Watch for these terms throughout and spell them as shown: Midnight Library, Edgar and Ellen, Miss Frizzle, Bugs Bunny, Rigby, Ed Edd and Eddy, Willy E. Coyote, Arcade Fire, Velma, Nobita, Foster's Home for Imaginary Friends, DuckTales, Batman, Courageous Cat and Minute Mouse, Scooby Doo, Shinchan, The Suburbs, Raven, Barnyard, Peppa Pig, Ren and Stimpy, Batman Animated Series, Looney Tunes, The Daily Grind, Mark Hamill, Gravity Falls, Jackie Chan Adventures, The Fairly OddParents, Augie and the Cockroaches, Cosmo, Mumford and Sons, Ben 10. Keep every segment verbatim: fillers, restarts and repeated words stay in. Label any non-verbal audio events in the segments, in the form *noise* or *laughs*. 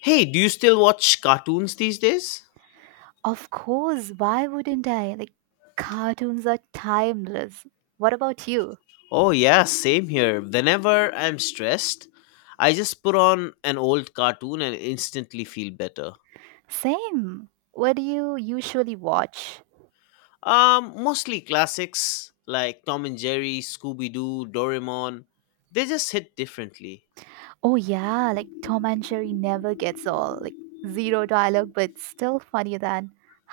Hey, do you still watch cartoons these days? Of course, why wouldn't I? Like, cartoons are timeless. What about you? Oh, yeah, same here. Whenever I'm stressed, I just put on an old cartoon and instantly feel better. Same. What do you usually watch? Um, mostly classics like Tom and Jerry, Scooby Doo, Doraemon. They just hit differently. Oh, yeah, like Tom and Jerry never gets all, like, zero dialogue, but still funnier than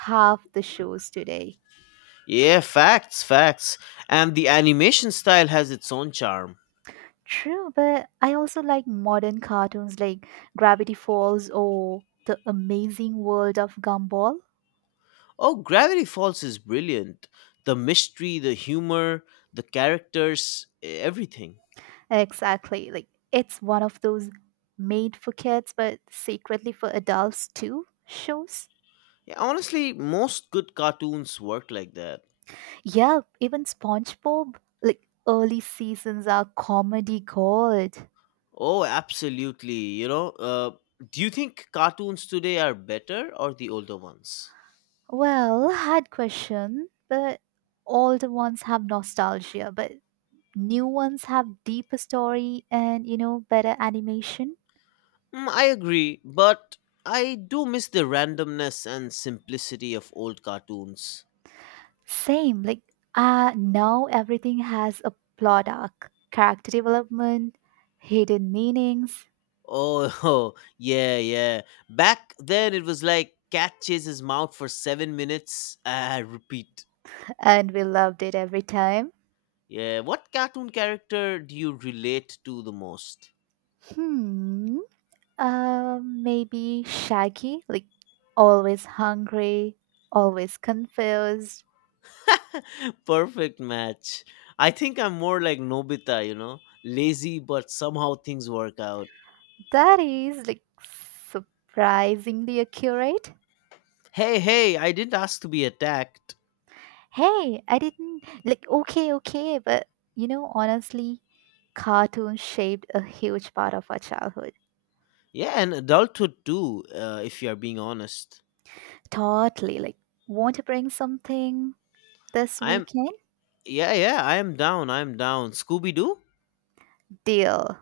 half the shows today. Yeah, facts, facts. And the animation style has its own charm. True, but I also like modern cartoons like Gravity Falls or The Amazing World of Gumball. Oh, Gravity Falls is brilliant. The mystery, the humor, the characters, everything. Exactly. Like it's one of those made for kids but secretly for adults too shows. Yeah, honestly, most good cartoons work like that. Yeah, even SpongeBob, like early seasons are comedy gold. Oh, absolutely. You know, uh, do you think cartoons today are better or the older ones? Well, hard question, but all the ones have nostalgia, but new ones have deeper story and you know better animation. Mm, I agree, but I do miss the randomness and simplicity of old cartoons. Same, like uh now everything has a plot arc, character development, hidden meanings, Oh, *laughs* yeah, yeah. Back then, it was like cat chases mouse for seven minutes. Ah, repeat. and we loved it every time. Yeah, what cartoon character do you relate to the most? Hmm. Uh, maybe Shaggy, like always hungry, always confused. *laughs* Perfect match. I think I'm more like Nobita, you know, lazy, but somehow things work out. That is like surprisingly accurate. Hey, hey, I didn't ask to be attacked. Hey, I didn't like okay, okay, but you know, honestly, cartoons shaped a huge part of our childhood. Yeah, and adulthood too, uh, if you are being honest. Totally, like, want to bring something this I'm, weekend? yeah, yeah, I am down, I am down. Scooby Doo? Deal.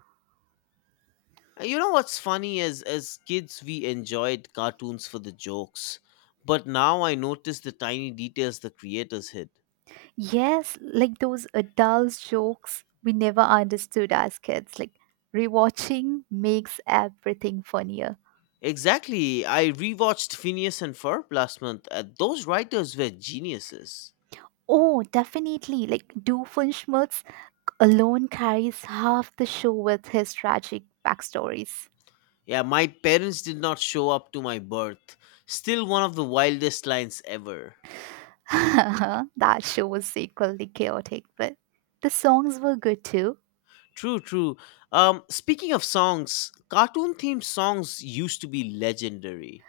You know what's funny is as kids, we enjoyed cartoons for the jokes. But now I notice the tiny details the creators hid. Yes, like those adult jokes we never understood as kids. Like rewatching makes everything funnier. Exactly. I rewatched Phineas and Ferb last month. Uh, those writers were geniuses. Oh, definitely. Like Doofenshmirtz alone carries half the show with his tragic backstories. Yeah, my parents did not show up to my birth. Still one of the wildest lines ever. *laughs* That show was equally chaotic, but the songs were good too. True, true. Um, speaking of songs, cartoon themed songs used to be legendary.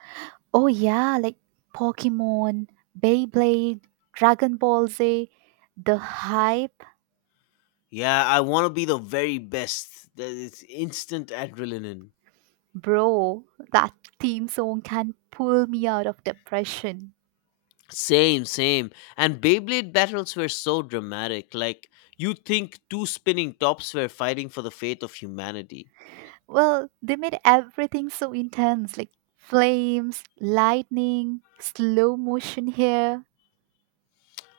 Oh yeah, like Pokemon, Beyblade, Dragon Ball Z. The hype. Yeah, I want to be the very best. That is instant adrenaline. Bro, that theme song can pull me out of depression. Same, same. And Beyblade battles were so dramatic. Like, you think two spinning tops were fighting for the fate of humanity. Well, they made everything so intense like flames, lightning, slow motion here.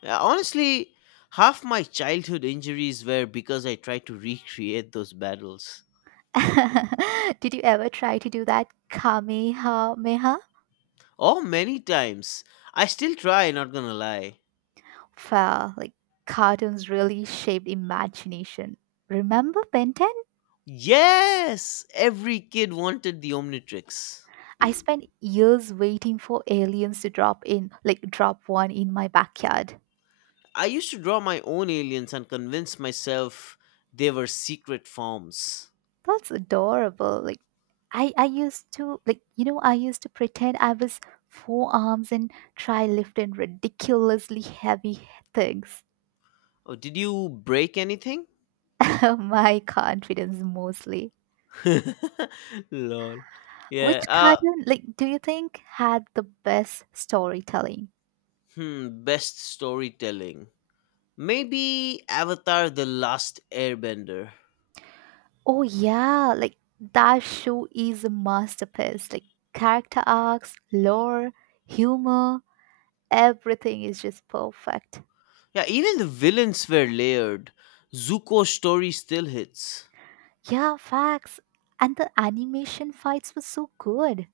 Uh, Honestly, half my childhood injuries were because I tried to recreate those battles. *laughs* Did you ever try to do that Kamehameha? Oh, many times. I still try, not gonna lie. Well, like cartoons really shaped imagination. Remember Ben ten? Yes! Every kid wanted the Omnitrix. I spent years waiting for aliens to drop in, like drop one in my backyard. I used to draw my own aliens and convince myself they were secret forms. That's adorable. Like, I I used to, like, you know I used to pretend I was four arms and try lifting ridiculously heavy things. Oh, did you break anything? *laughs* My confidence mostly. *laughs* Lol. Which Yeah. Uh cartoon, like, do you think had the best storytelling? Hmm, best storytelling. Maybe Avatar the Last Airbender. Oh yeah, like that show is a masterpiece. Like character arcs, lore, humor, everything is just perfect. Yeah, even the villains were layered. Zuko's story still hits. Yeah, facts. And the animation fights were so good.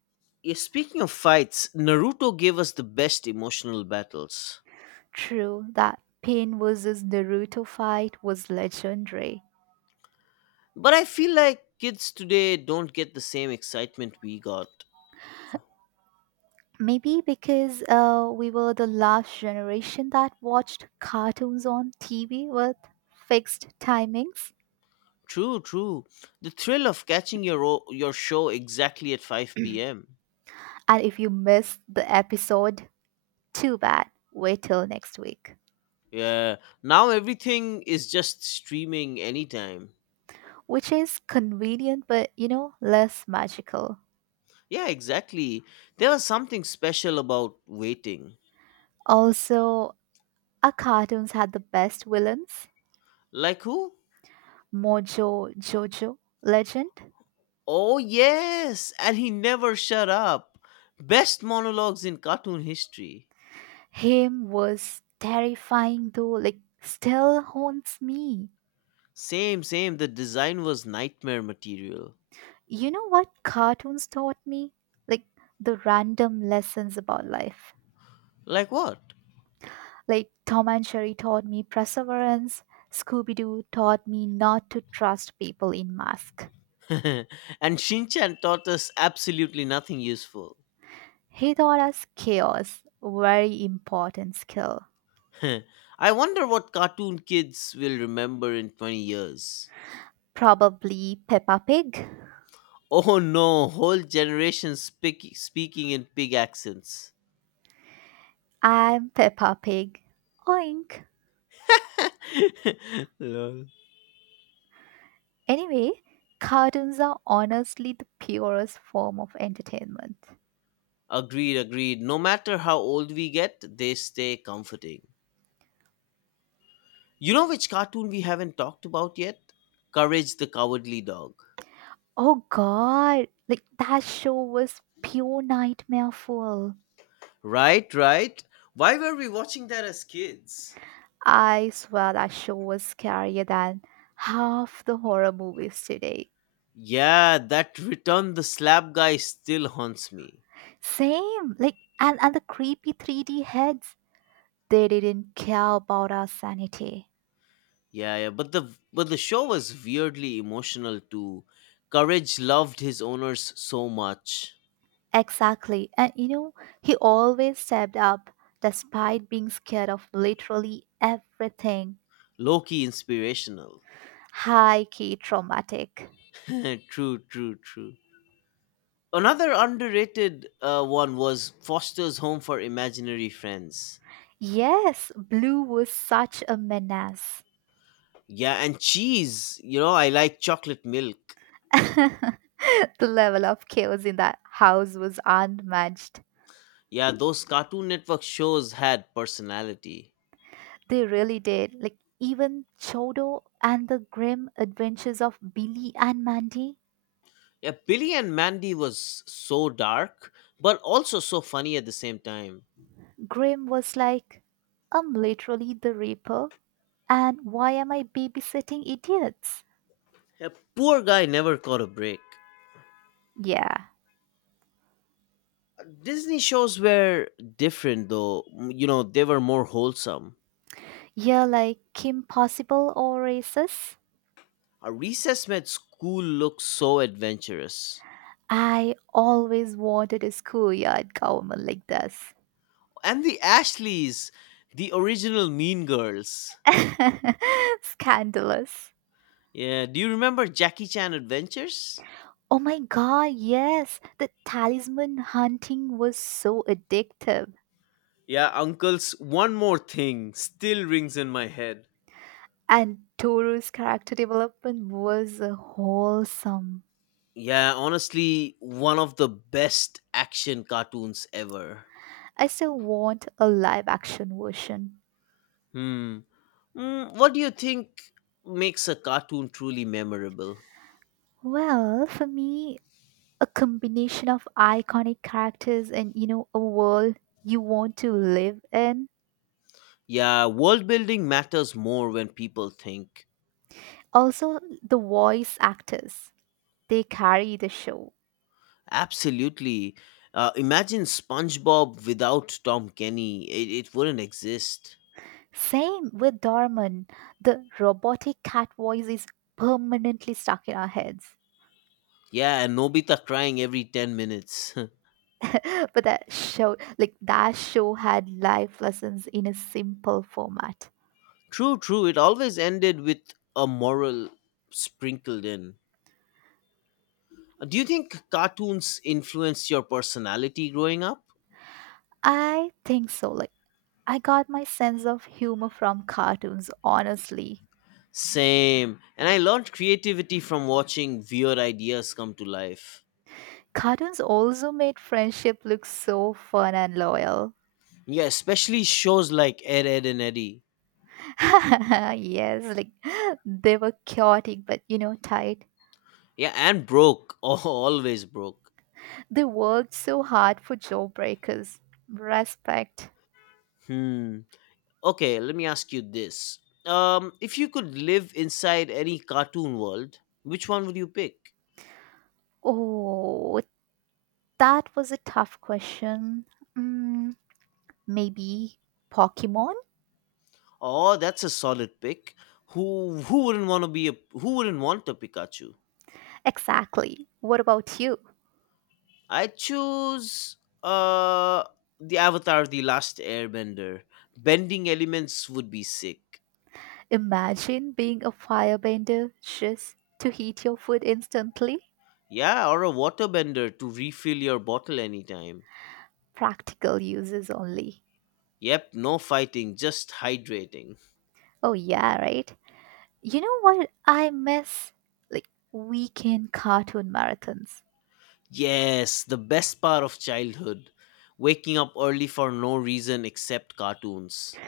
Yeah, speaking of fights, Naruto gave us the best emotional battles. True, that Pain versus Naruto fight was legendary. But I feel like kids today don't get the same excitement we got. Maybe because uh, we were the last generation that watched cartoons on T V with fixed timings. True, true. The thrill of catching your o- your show exactly at five p m. And if you missed the episode, too bad. Wait till next week. Yeah, now everything is just streaming anytime. Which is convenient, but you know, less magical. Yeah, exactly. There was something special about waiting. Also, our cartoons had the best villains. Like who? Mojo Jojo. Legend. Oh, yes, and he never shut up. Best monologues in cartoon history. Him was terrifying though, like, still haunts me. Same, same, the design was nightmare material. You know what cartoons taught me? Like, the random lessons about life. Like what? Like, Tom and Jerry taught me perseverance, Scooby Doo taught me not to trust people in masks. *laughs* And Shinchan taught us absolutely nothing useful. He taught us chaos, very important skill. *laughs* I wonder what cartoon kids will remember in twenty years. Probably Peppa Pig. Oh no, whole generation speak, speaking in pig accents. I'm Peppa Pig. Oink. *laughs* Lol. Anyway, cartoons are honestly the purest form of entertainment. Agreed, agreed. No matter how old we get, they stay comforting. You know which cartoon we haven't talked about yet? Courage the Cowardly Dog. Oh god, like that show was pure nightmare fuel. Right, right. Why were we watching that as kids? I swear that show was scarier than half the horror movies today. Yeah, that return the slab guy still haunts me. Same, like, and, and the creepy three D heads, they didn't care about our sanity. Yeah, yeah, but the but the show was weirdly emotional too. Courage loved his owners so much. Exactly. And you know, he always stepped up despite being scared of literally everything. Loki inspirational. High key traumatic. *laughs* True, true, true. Another underrated uh, one was Foster's Home for Imaginary Friends. Yes, Blue was such a menace. Yeah, and cheese. You know, I like chocolate milk. *laughs* The level of chaos in that house was unmatched. Yeah, those Cartoon Network shows had personality. They really did. Like, even Chodo and the grim adventures of Billy and Mandy. Yeah, Billy and Mandy was so dark, but also so funny at the same time. Grim was like, I'm literally the Reaper, and why am I babysitting idiots? Yeah, poor guy never caught a break. Yeah. Disney shows were different though. You know, they were more wholesome. Yeah, like Kim Possible or Oasis? A recess med school looks so adventurous. I always wanted a schoolyard government like this. And the Ashleys, the original Mean Girls. *laughs* Scandalous. Yeah, do you remember Jackie Chan Adventures? Oh my god, yes. The talisman hunting was so addictive. Yeah, uncles, one more thing still rings in my head. And Toru's character development was uh, wholesome. Yeah, honestly, one of the best action cartoons ever. I still want a live action version. Hmm. Mm, what do you think makes a cartoon truly memorable? Well, for me, a combination of iconic characters and you know, a world you want to live in. Yeah, world building matters more when people think. Also, the voice actors. They carry the show. Absolutely. Uh, imagine SpongeBob without Tom Kenny. It, it wouldn't exist. Same with Dorman. The robotic cat voice is permanently stuck in our heads. Yeah, and Nobita crying every ten minutes. *laughs* *laughs* But that show, like that show, had life lessons in a simple format. True, true. It always ended with a moral sprinkled in. Uh, Do you think cartoons influenced your personality growing up? I think so. Like, I got my sense of humor from cartoons. Honestly, Same. And I learned creativity from watching weird ideas come to life. cartoons also made friendship look so fun and loyal. Yeah, especially shows like Ed, Ed, and Eddie. *laughs* Yes, like they were chaotic, but you know, tight. Yeah, and Broke. *laughs* Oh, always Broke. They worked so hard for jawbreakers. Respect. Hmm. Okay, let me ask you this. Um, if you could live inside any cartoon world, which one would you pick? Oh, that was a tough question. Mm, maybe Pokemon? Oh, that's a solid pick. Who who wouldn't want to be a who wouldn't want a Pikachu? Exactly. What about you? I choose uh the Avatar the Last Airbender. Bending elements would be sick. Imagine being a firebender just to heat your food instantly. Yeah, or a waterbender to refill your bottle anytime. Practical uses only. Yep, no fighting, just hydrating. Oh, yeah, right? You know what I miss? Like, weekend cartoon marathons. Yes, the best part of childhood. Waking up early for no reason except cartoons.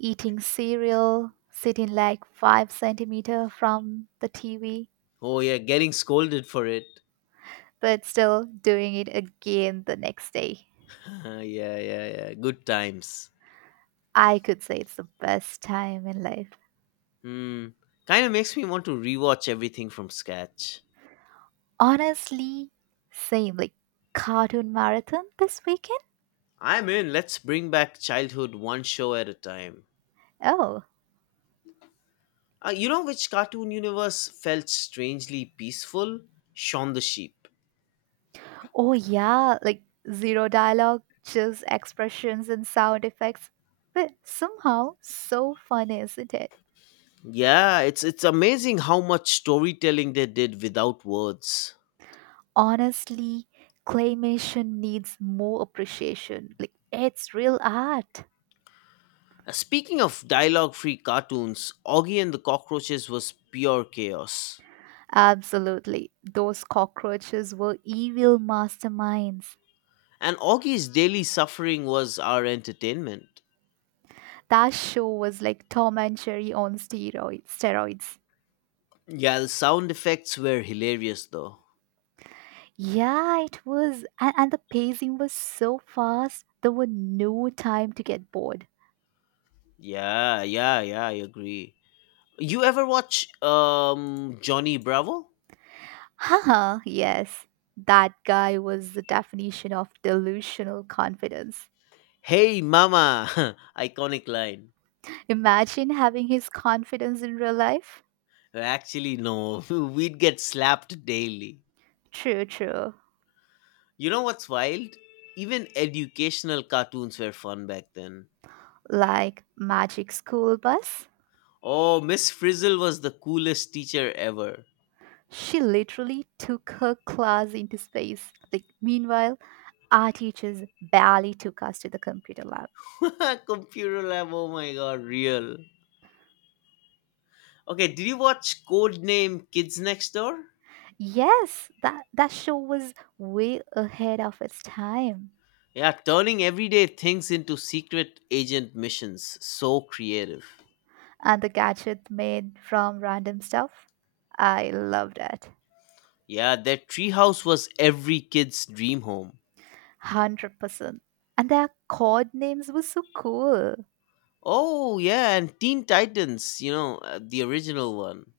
Eating cereal, sitting like five centimeter from the T V, Oh, yeah, getting scolded for it. but still doing it again the next day. *laughs* Yeah, yeah, yeah. Good times. I could say it's the best time in life. Hmm. Kind of makes me want to rewatch everything from scratch. Honestly, same, like cartoon marathon this weekend. I'm in. Let's bring back childhood one show at a time. Oh, Uh, you know which cartoon universe felt strangely peaceful? Shaun the Sheep. oh yeah, like zero dialogue, just expressions and sound effects. But somehow, so fun, isn't it? Yeah, it's it's amazing how much storytelling they did without words. Honestly, claymation needs more appreciation. Like, it's real art. Uh, Speaking of dialogue free cartoons, Augie and the Cockroaches was pure chaos. Absolutely. Those cockroaches were evil masterminds. And Augie's daily suffering was our entertainment. That show was like Tom and Jerry on steroids. Steroids. Yeah, the sound effects were hilarious though. Yeah, it was. And, and the pacing was so fast, there were no time to get bored. Yeah, yeah, yeah, I agree. You ever watch um Johnny Bravo? Haha, yes. That guy was the definition of delusional confidence. Hey mama, *laughs* iconic line. Imagine having his confidence in real life. Actually no, *laughs* we'd get slapped daily. True, true. You know what's wild? Even educational cartoons were fun back then. Like Magic School Bus. Oh, Miss Frizzle was the coolest teacher ever. She literally took her class into space. Like, meanwhile, our teachers barely took us to the computer lab. *laughs* Computer lab, oh my god, real. Okay, did you watch Code Name Kids Next Door? Yes, that, that show was way ahead of its time. Yeah, turning everyday things into secret agent missions. So creative. And the gadget made from random stuff, I loved it. Yeah, their treehouse was every kid's dream home. one hundred percent. And their code names were so cool. Oh, yeah, and Teen Titans, you know, uh, the original one.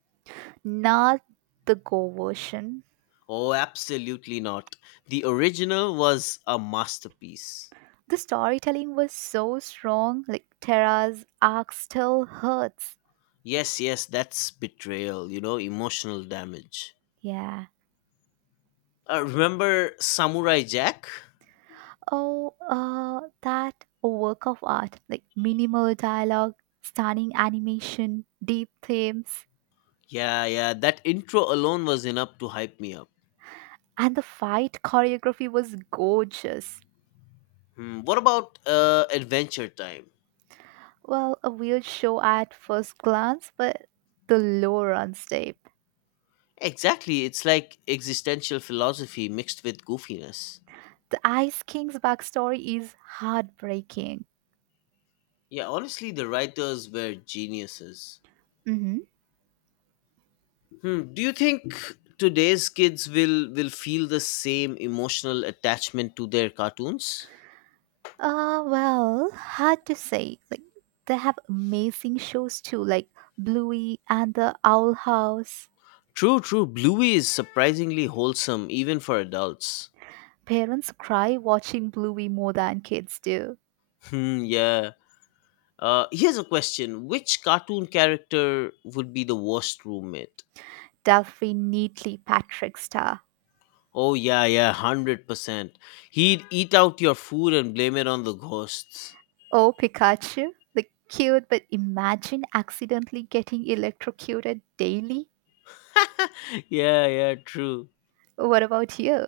Not the Go version. Oh, absolutely not. The original was a masterpiece. The storytelling was so strong, like Terra's arc still hurts. Yes, yes, that's betrayal, you know, emotional damage. Yeah. Uh, remember Samurai Jack? Oh, uh, that work of art, like minimal dialogue, stunning animation, deep themes, Yeah, yeah, that intro alone was enough to hype me up. and the fight choreography was gorgeous. Hmm, what about uh, Adventure Time? Well, a weird show at first glance, but the lore runs deep. Exactly, it's like existential philosophy mixed with goofiness. The Ice King's backstory is heartbreaking. Yeah, honestly, the writers were geniuses. Mm-hmm. Hmm, do you think today's kids will will feel the same emotional attachment to their cartoons? Uh, well, hard to say. Like, they have amazing shows too, like Bluey and the Owl House. True, true. Bluey is surprisingly wholesome, even for adults. Parents cry watching Bluey more than kids do. Hmm, yeah. Uh, here's a question. Which cartoon character would be the worst roommate? Duffy neatly Patrick Star. Oh, yeah, yeah, one hundred percent. He'd eat out your food and blame it on the ghosts. Oh, Pikachu, the cute, but imagine accidentally getting electrocuted daily. *laughs* Yeah, yeah, true. What about you?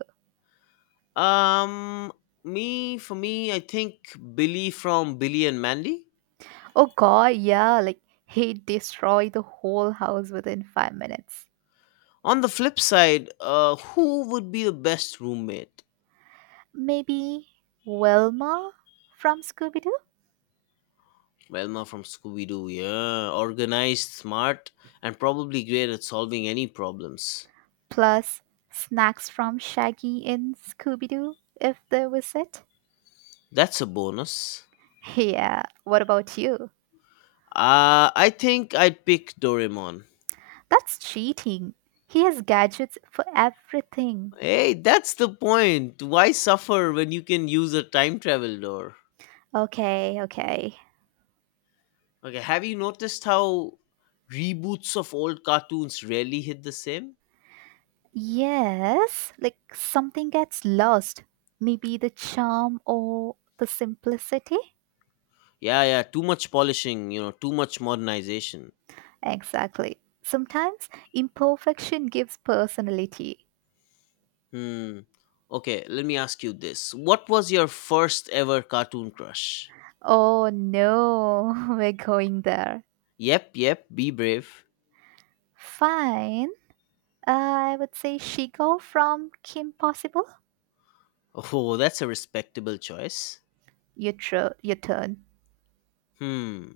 Um, me, for me, I think Billy from Billy and Mandy. Oh god, yeah, like he'd destroy the whole house within five minutes. On the flip side, uh, who would be the best roommate? Maybe Wilma from Scooby Doo? Velma from Scooby Doo, yeah. Organized, smart, and probably great at solving any problems. Plus snacks from Shaggy in Scooby Doo, if there was it. That's a bonus. Yeah, what about you? Uh, I think I'd pick Doraemon. That's cheating. He has gadgets for everything. Hey, that's the point. Why suffer when you can use a time travel door? Okay, okay. Okay, have you noticed how reboots of old cartoons rarely hit the same? Yes, like something gets lost. Maybe the charm or the simplicity? Yeah, yeah, too much polishing, you know, too much modernization. Exactly. Sometimes imperfection gives personality. Hmm. Okay, let me ask you this. What was your first ever cartoon crush? Oh no, *laughs* we're going there. Yep, yep, be brave. Fine. I would say Shigo from Kim Possible. Oh, that's a respectable choice. Your, tr- your turn. Hmm.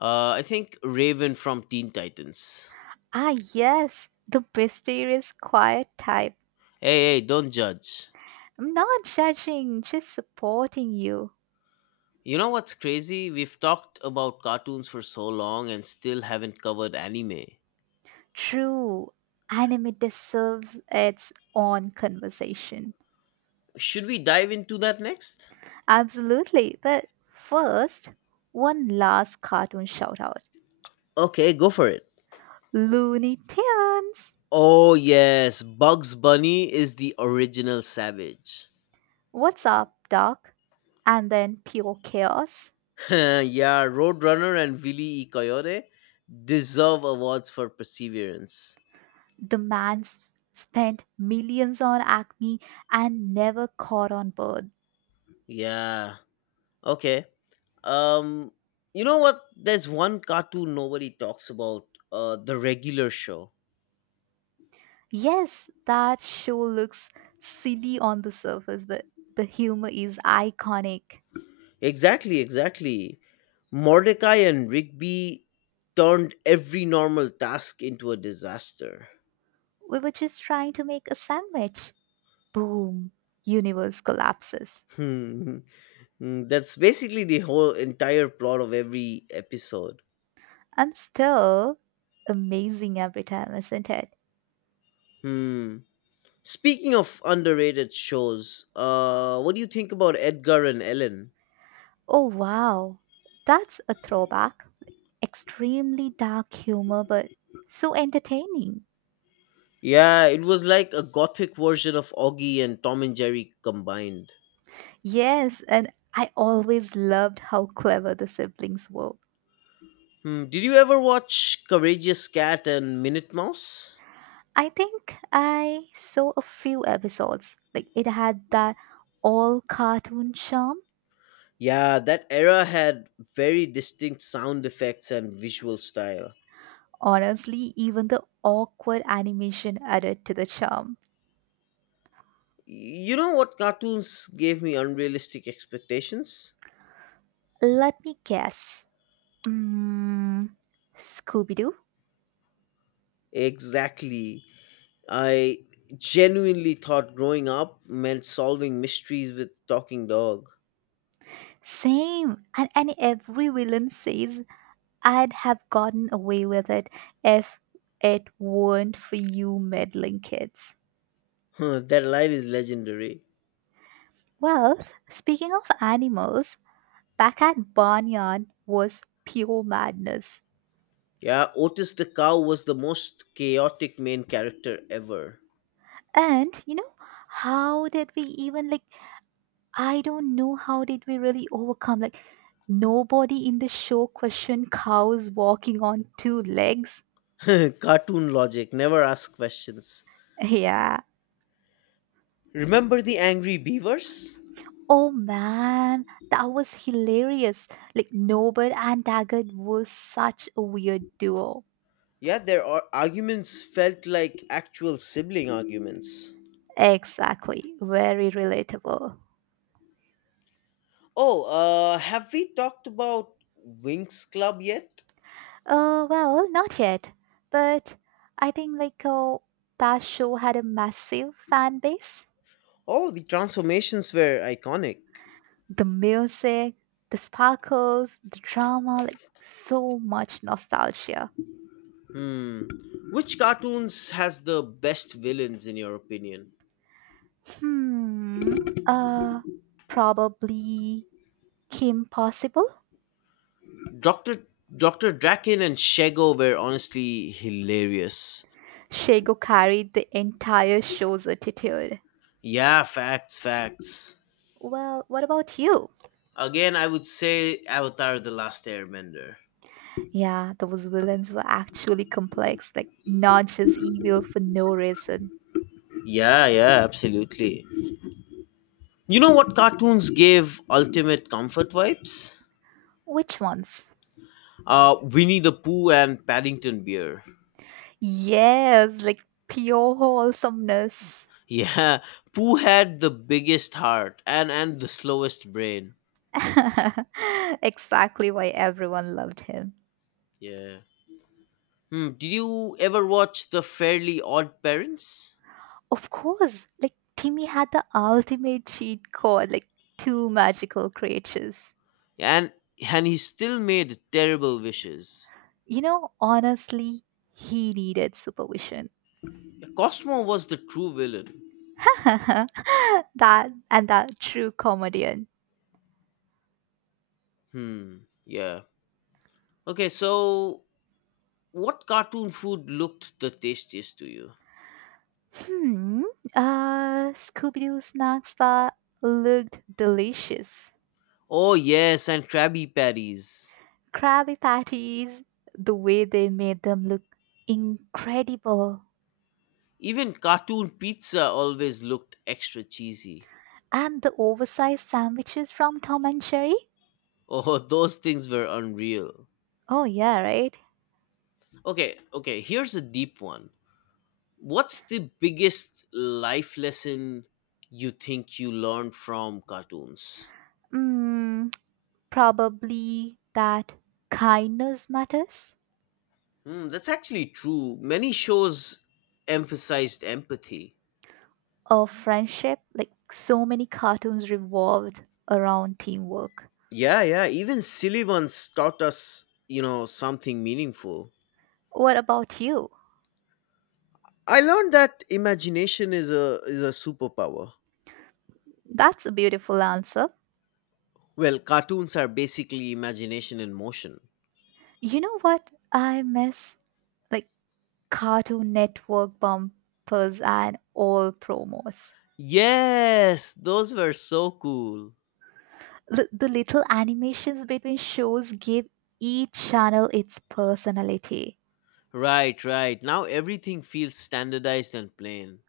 Uh, I think Raven from Teen Titans. Ah, yes, the mysterious quiet type. Hey, hey, don't judge. I'm not judging, just supporting you. You know what's crazy? We've talked about cartoons for so long and still haven't covered anime. True, anime deserves its own conversation. Should we dive into that next? Absolutely. But first, one last cartoon shout out: Okay, go for it. Looney Tunes! Oh, yes, Bugs Bunny is the original savage. What's up, Doc? And then Pure Chaos. *laughs* Yeah, Roadrunner and Willy E. Coyote deserve awards for perseverance. The man s- spent millions on Acme and never caught on bird. Yeah, okay. Um, you know what? There's one cartoon nobody talks about. Uh, the regular show. Yes, that show looks silly on the surface, but the humor is iconic. Exactly. Exactly. Mordecai and Rigby turned every normal task into a disaster. We were just trying to make a sandwich. Boom, universe collapses. Hmm. Hmm, that's basically the whole entire plot of every episode. And still amazing every time, isn't it? Hmm. Speaking of underrated shows, uh, what do you think about Edgar and Ellen? Oh wow. That's a throwback. Extremely dark humor, but so entertaining. Yeah, it was like a gothic version of Augie and Tom and Jerry combined. Yes, and I always loved how clever the siblings were. Hmm, did you ever watch Courageous Cat and Minute Mouse? I think I saw a few episodes. Like, it had that all cartoon charm. Yeah, that era had very distinct sound effects and visual style. Honestly, even the awkward animation added to the charm. You know what cartoons gave me unrealistic expectations? Let me guess. Mm, Scooby Doo? Exactly. I genuinely thought growing up meant solving mysteries with talking dog. Same. And, and every villain says, I'd have gotten away with it if it weren't for you meddling kids. *laughs* That line is legendary. Well, speaking of animals, back at Barnyard was pure madness. Yeah, Otis the cow was the most chaotic main character ever. And you know how did we even, like, I don't know, how did we really overcome, like, nobody in the show questioned cows walking on two legs. *laughs* Cartoon logic, never ask questions. Yeah. Remember the angry beavers? Oh man, that was hilarious. Like, norbert and daggett was such a weird duo. Yeah, their ar- arguments felt like actual sibling arguments. Exactly, very relatable. Oh, uh, have we talked about Winx Club yet? Uh well, not yet, but I think, like, uh, that show had a massive fan base. Oh, the transformations were iconic. The music, the sparkles, the drama, like so much nostalgia. Hmm. Which cartoons has the best villains in your opinion? Hmm. Uh, probably Kim Possible. Doctor Doctor Draken and Shego were honestly hilarious. Shego carried the entire show's attitude. Yeah, facts, facts. Well, what about you? Again, I would say Avatar The Last Airbender. Yeah, those villains were actually complex, like not just evil for no reason. Yeah, yeah, absolutely. You know what cartoons gave ultimate comfort vibes? Which ones? Uh, Winnie the Pooh and Paddington Bear. Yes, like pure wholesomeness. Yeah, Pooh had the biggest heart and, and the slowest brain. *laughs* Exactly why everyone loved him. Yeah. Hmm, did you ever watch The Fairly Odd Parents? Of course, like Timmy had the ultimate cheat code, like two magical creatures. and and he still made terrible wishes. You know, honestly, he needed supervision. Cosmo was the true villain. *laughs* That and that true comedian. Hmm. Yeah. Okay. So, what cartoon food looked the tastiest to you? Hmm. Uh, Scooby Doo snacks that looked delicious. Oh yes, and Krabby Patties. Krabby Patties, the way they made them look incredible. Even cartoon pizza always looked extra cheesy. And the oversized sandwiches from Tom and Jerry. Oh, *laughs* those things were unreal. Oh, yeah, right? Okay. Okay. Here's a deep one. What's the biggest life lesson you think you learned from cartoons? Mm, probably that kindness matters Hmm, that's actually true. Many shows emphasized empathy. or friendship, like so many cartoons revolved around teamwork. Yeah, yeah, even silly ones taught us, you know, something meaningful. What about you? I learned that imagination is a is a superpower. That's a beautiful answer. Well, cartoons are basically imagination in motion. You know what I miss? Like, cartoon network bumpers and all promos. Yes, those were so cool. L- the little animations between shows give each channel its personality. Right, right. Now everything feels standardized and plain.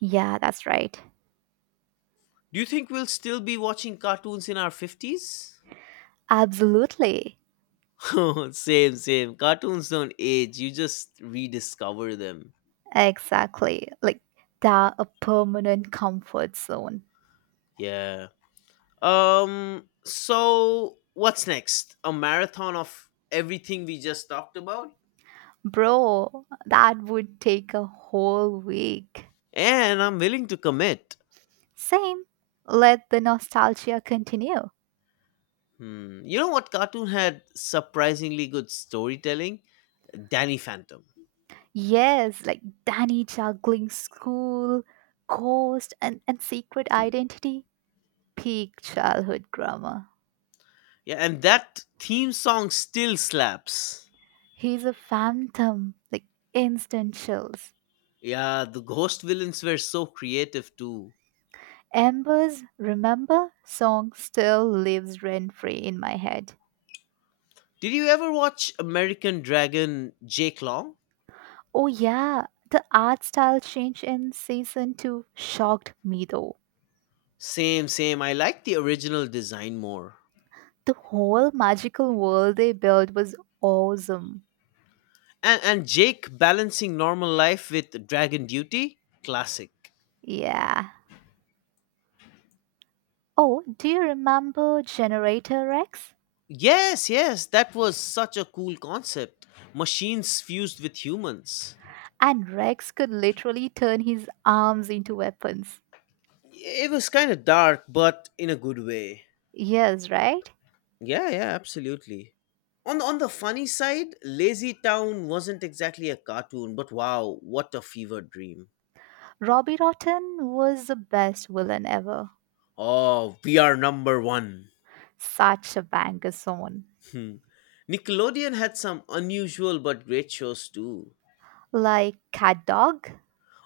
Yeah, that's right. Do you think we'll still be watching cartoons in our fifties? Absolutely. *laughs* Same, same. Cartoons don't age. You just rediscover them. Exactly. Like, they're a permanent comfort zone. Yeah. Um. So what's next? A marathon of everything we just talked about, Bro, that would take a whole week. and I'm willing to commit. Same. Let the nostalgia continue. Hmm. You know what cartoon had surprisingly good storytelling? Danny Phantom. Yes, like Danny juggling school, ghost, and, and secret identity. Peak childhood grammar. Yeah, and that theme song still slaps. He's a phantom, like instant chills. Yeah, the ghost villains were so creative too. Embers, remember? Song still lives rent free in my head. Did you ever watch American Dragon Jake Long? Oh, yeah, the art style change in season two shocked me though. Same, same. I like the original design more. The whole magical world they built was awesome. And and Jake balancing normal life with dragon duty, classic. Yeah. Oh, do you remember Generator Rex? Yes, yes, that was such a cool concept. Machines fused with humans. And Rex could literally turn his arms into weapons. It was kind of dark, but in a good way. Yes, right? Yeah, yeah, absolutely. On on the funny side, Lazy Town wasn't exactly a cartoon, but wow, what a fever dream. Robbie Rotten was the best villain ever. Oh, we are number one. Such a banger song. Hmm. Nickelodeon had some unusual but great shows too. Like cat dog?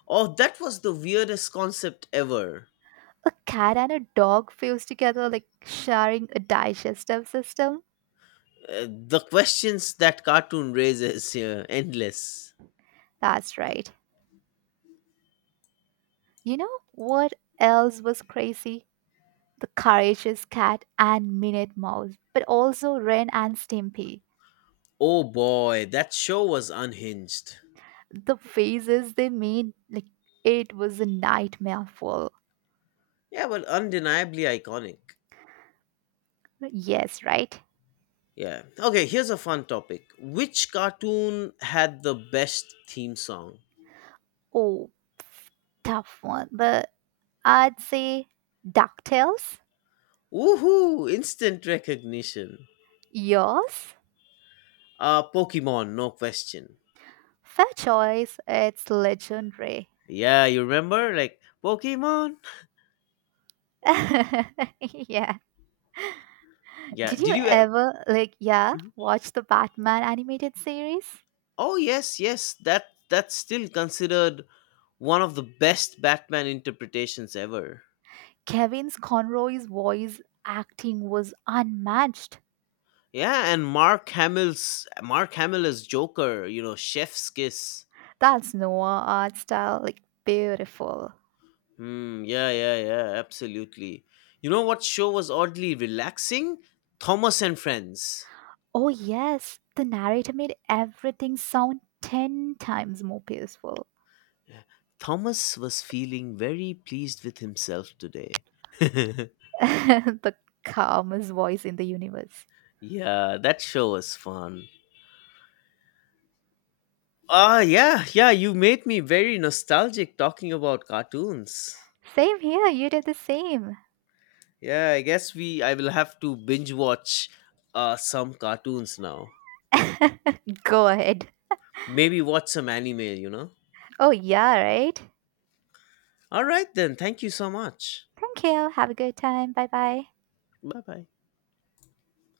Oh, that was the weirdest concept ever. A cat and a dog fused together, like sharing a digestive system. Uh, the questions that cartoon raises, yeah, endless. That's right. You know what else was crazy? The courageous cat and Minute Mouse, but also Ren and Stimpy. Oh boy, that show was unhinged. The faces they made, like it was a nightmare full. Yeah, but undeniably iconic. Yes, right? Yeah. Okay, here's a fun topic. Which cartoon had the best theme song? Oh, tough one. But I'd say DuckTales. Woohoo! Instant recognition. Yours? Uh, Pokemon, no question. Fair choice. It's legendary. Yeah, you remember? Like, Pokemon, *laughs* Yeah. yeah. Did you Did you? ev- ever like, yeah, Mhm. watch the Batman animated series? Oh yes, yes. That that's still considered one of the best Batman interpretations ever. Kevin's Conroy's voice acting was unmatched. Yeah, and Mark Hamill's Mark Hamill as Joker. You know, Chef's Kiss. That's Noah art style, like beautiful. Hmm. Yeah, yeah, yeah. Absolutely. You know what show was oddly relaxing? Thomas and Friends. Oh, yes, the narrator made everything sound ten times more peaceful. Yeah. Thomas was feeling very pleased with himself today. *laughs* *laughs* The calmest voice in the universe. Yeah, that show was fun. Ah, yeah, yeah, you made me very nostalgic talking about cartoons. Same here, you did the same. Yeah, I guess we I will have to binge watch uh some cartoons now. *laughs* Go ahead. Maybe watch some anime, you know. Oh, yeah, right? All right then, thank you so much. Thank you. Have a good time. Bye bye. Bye-bye.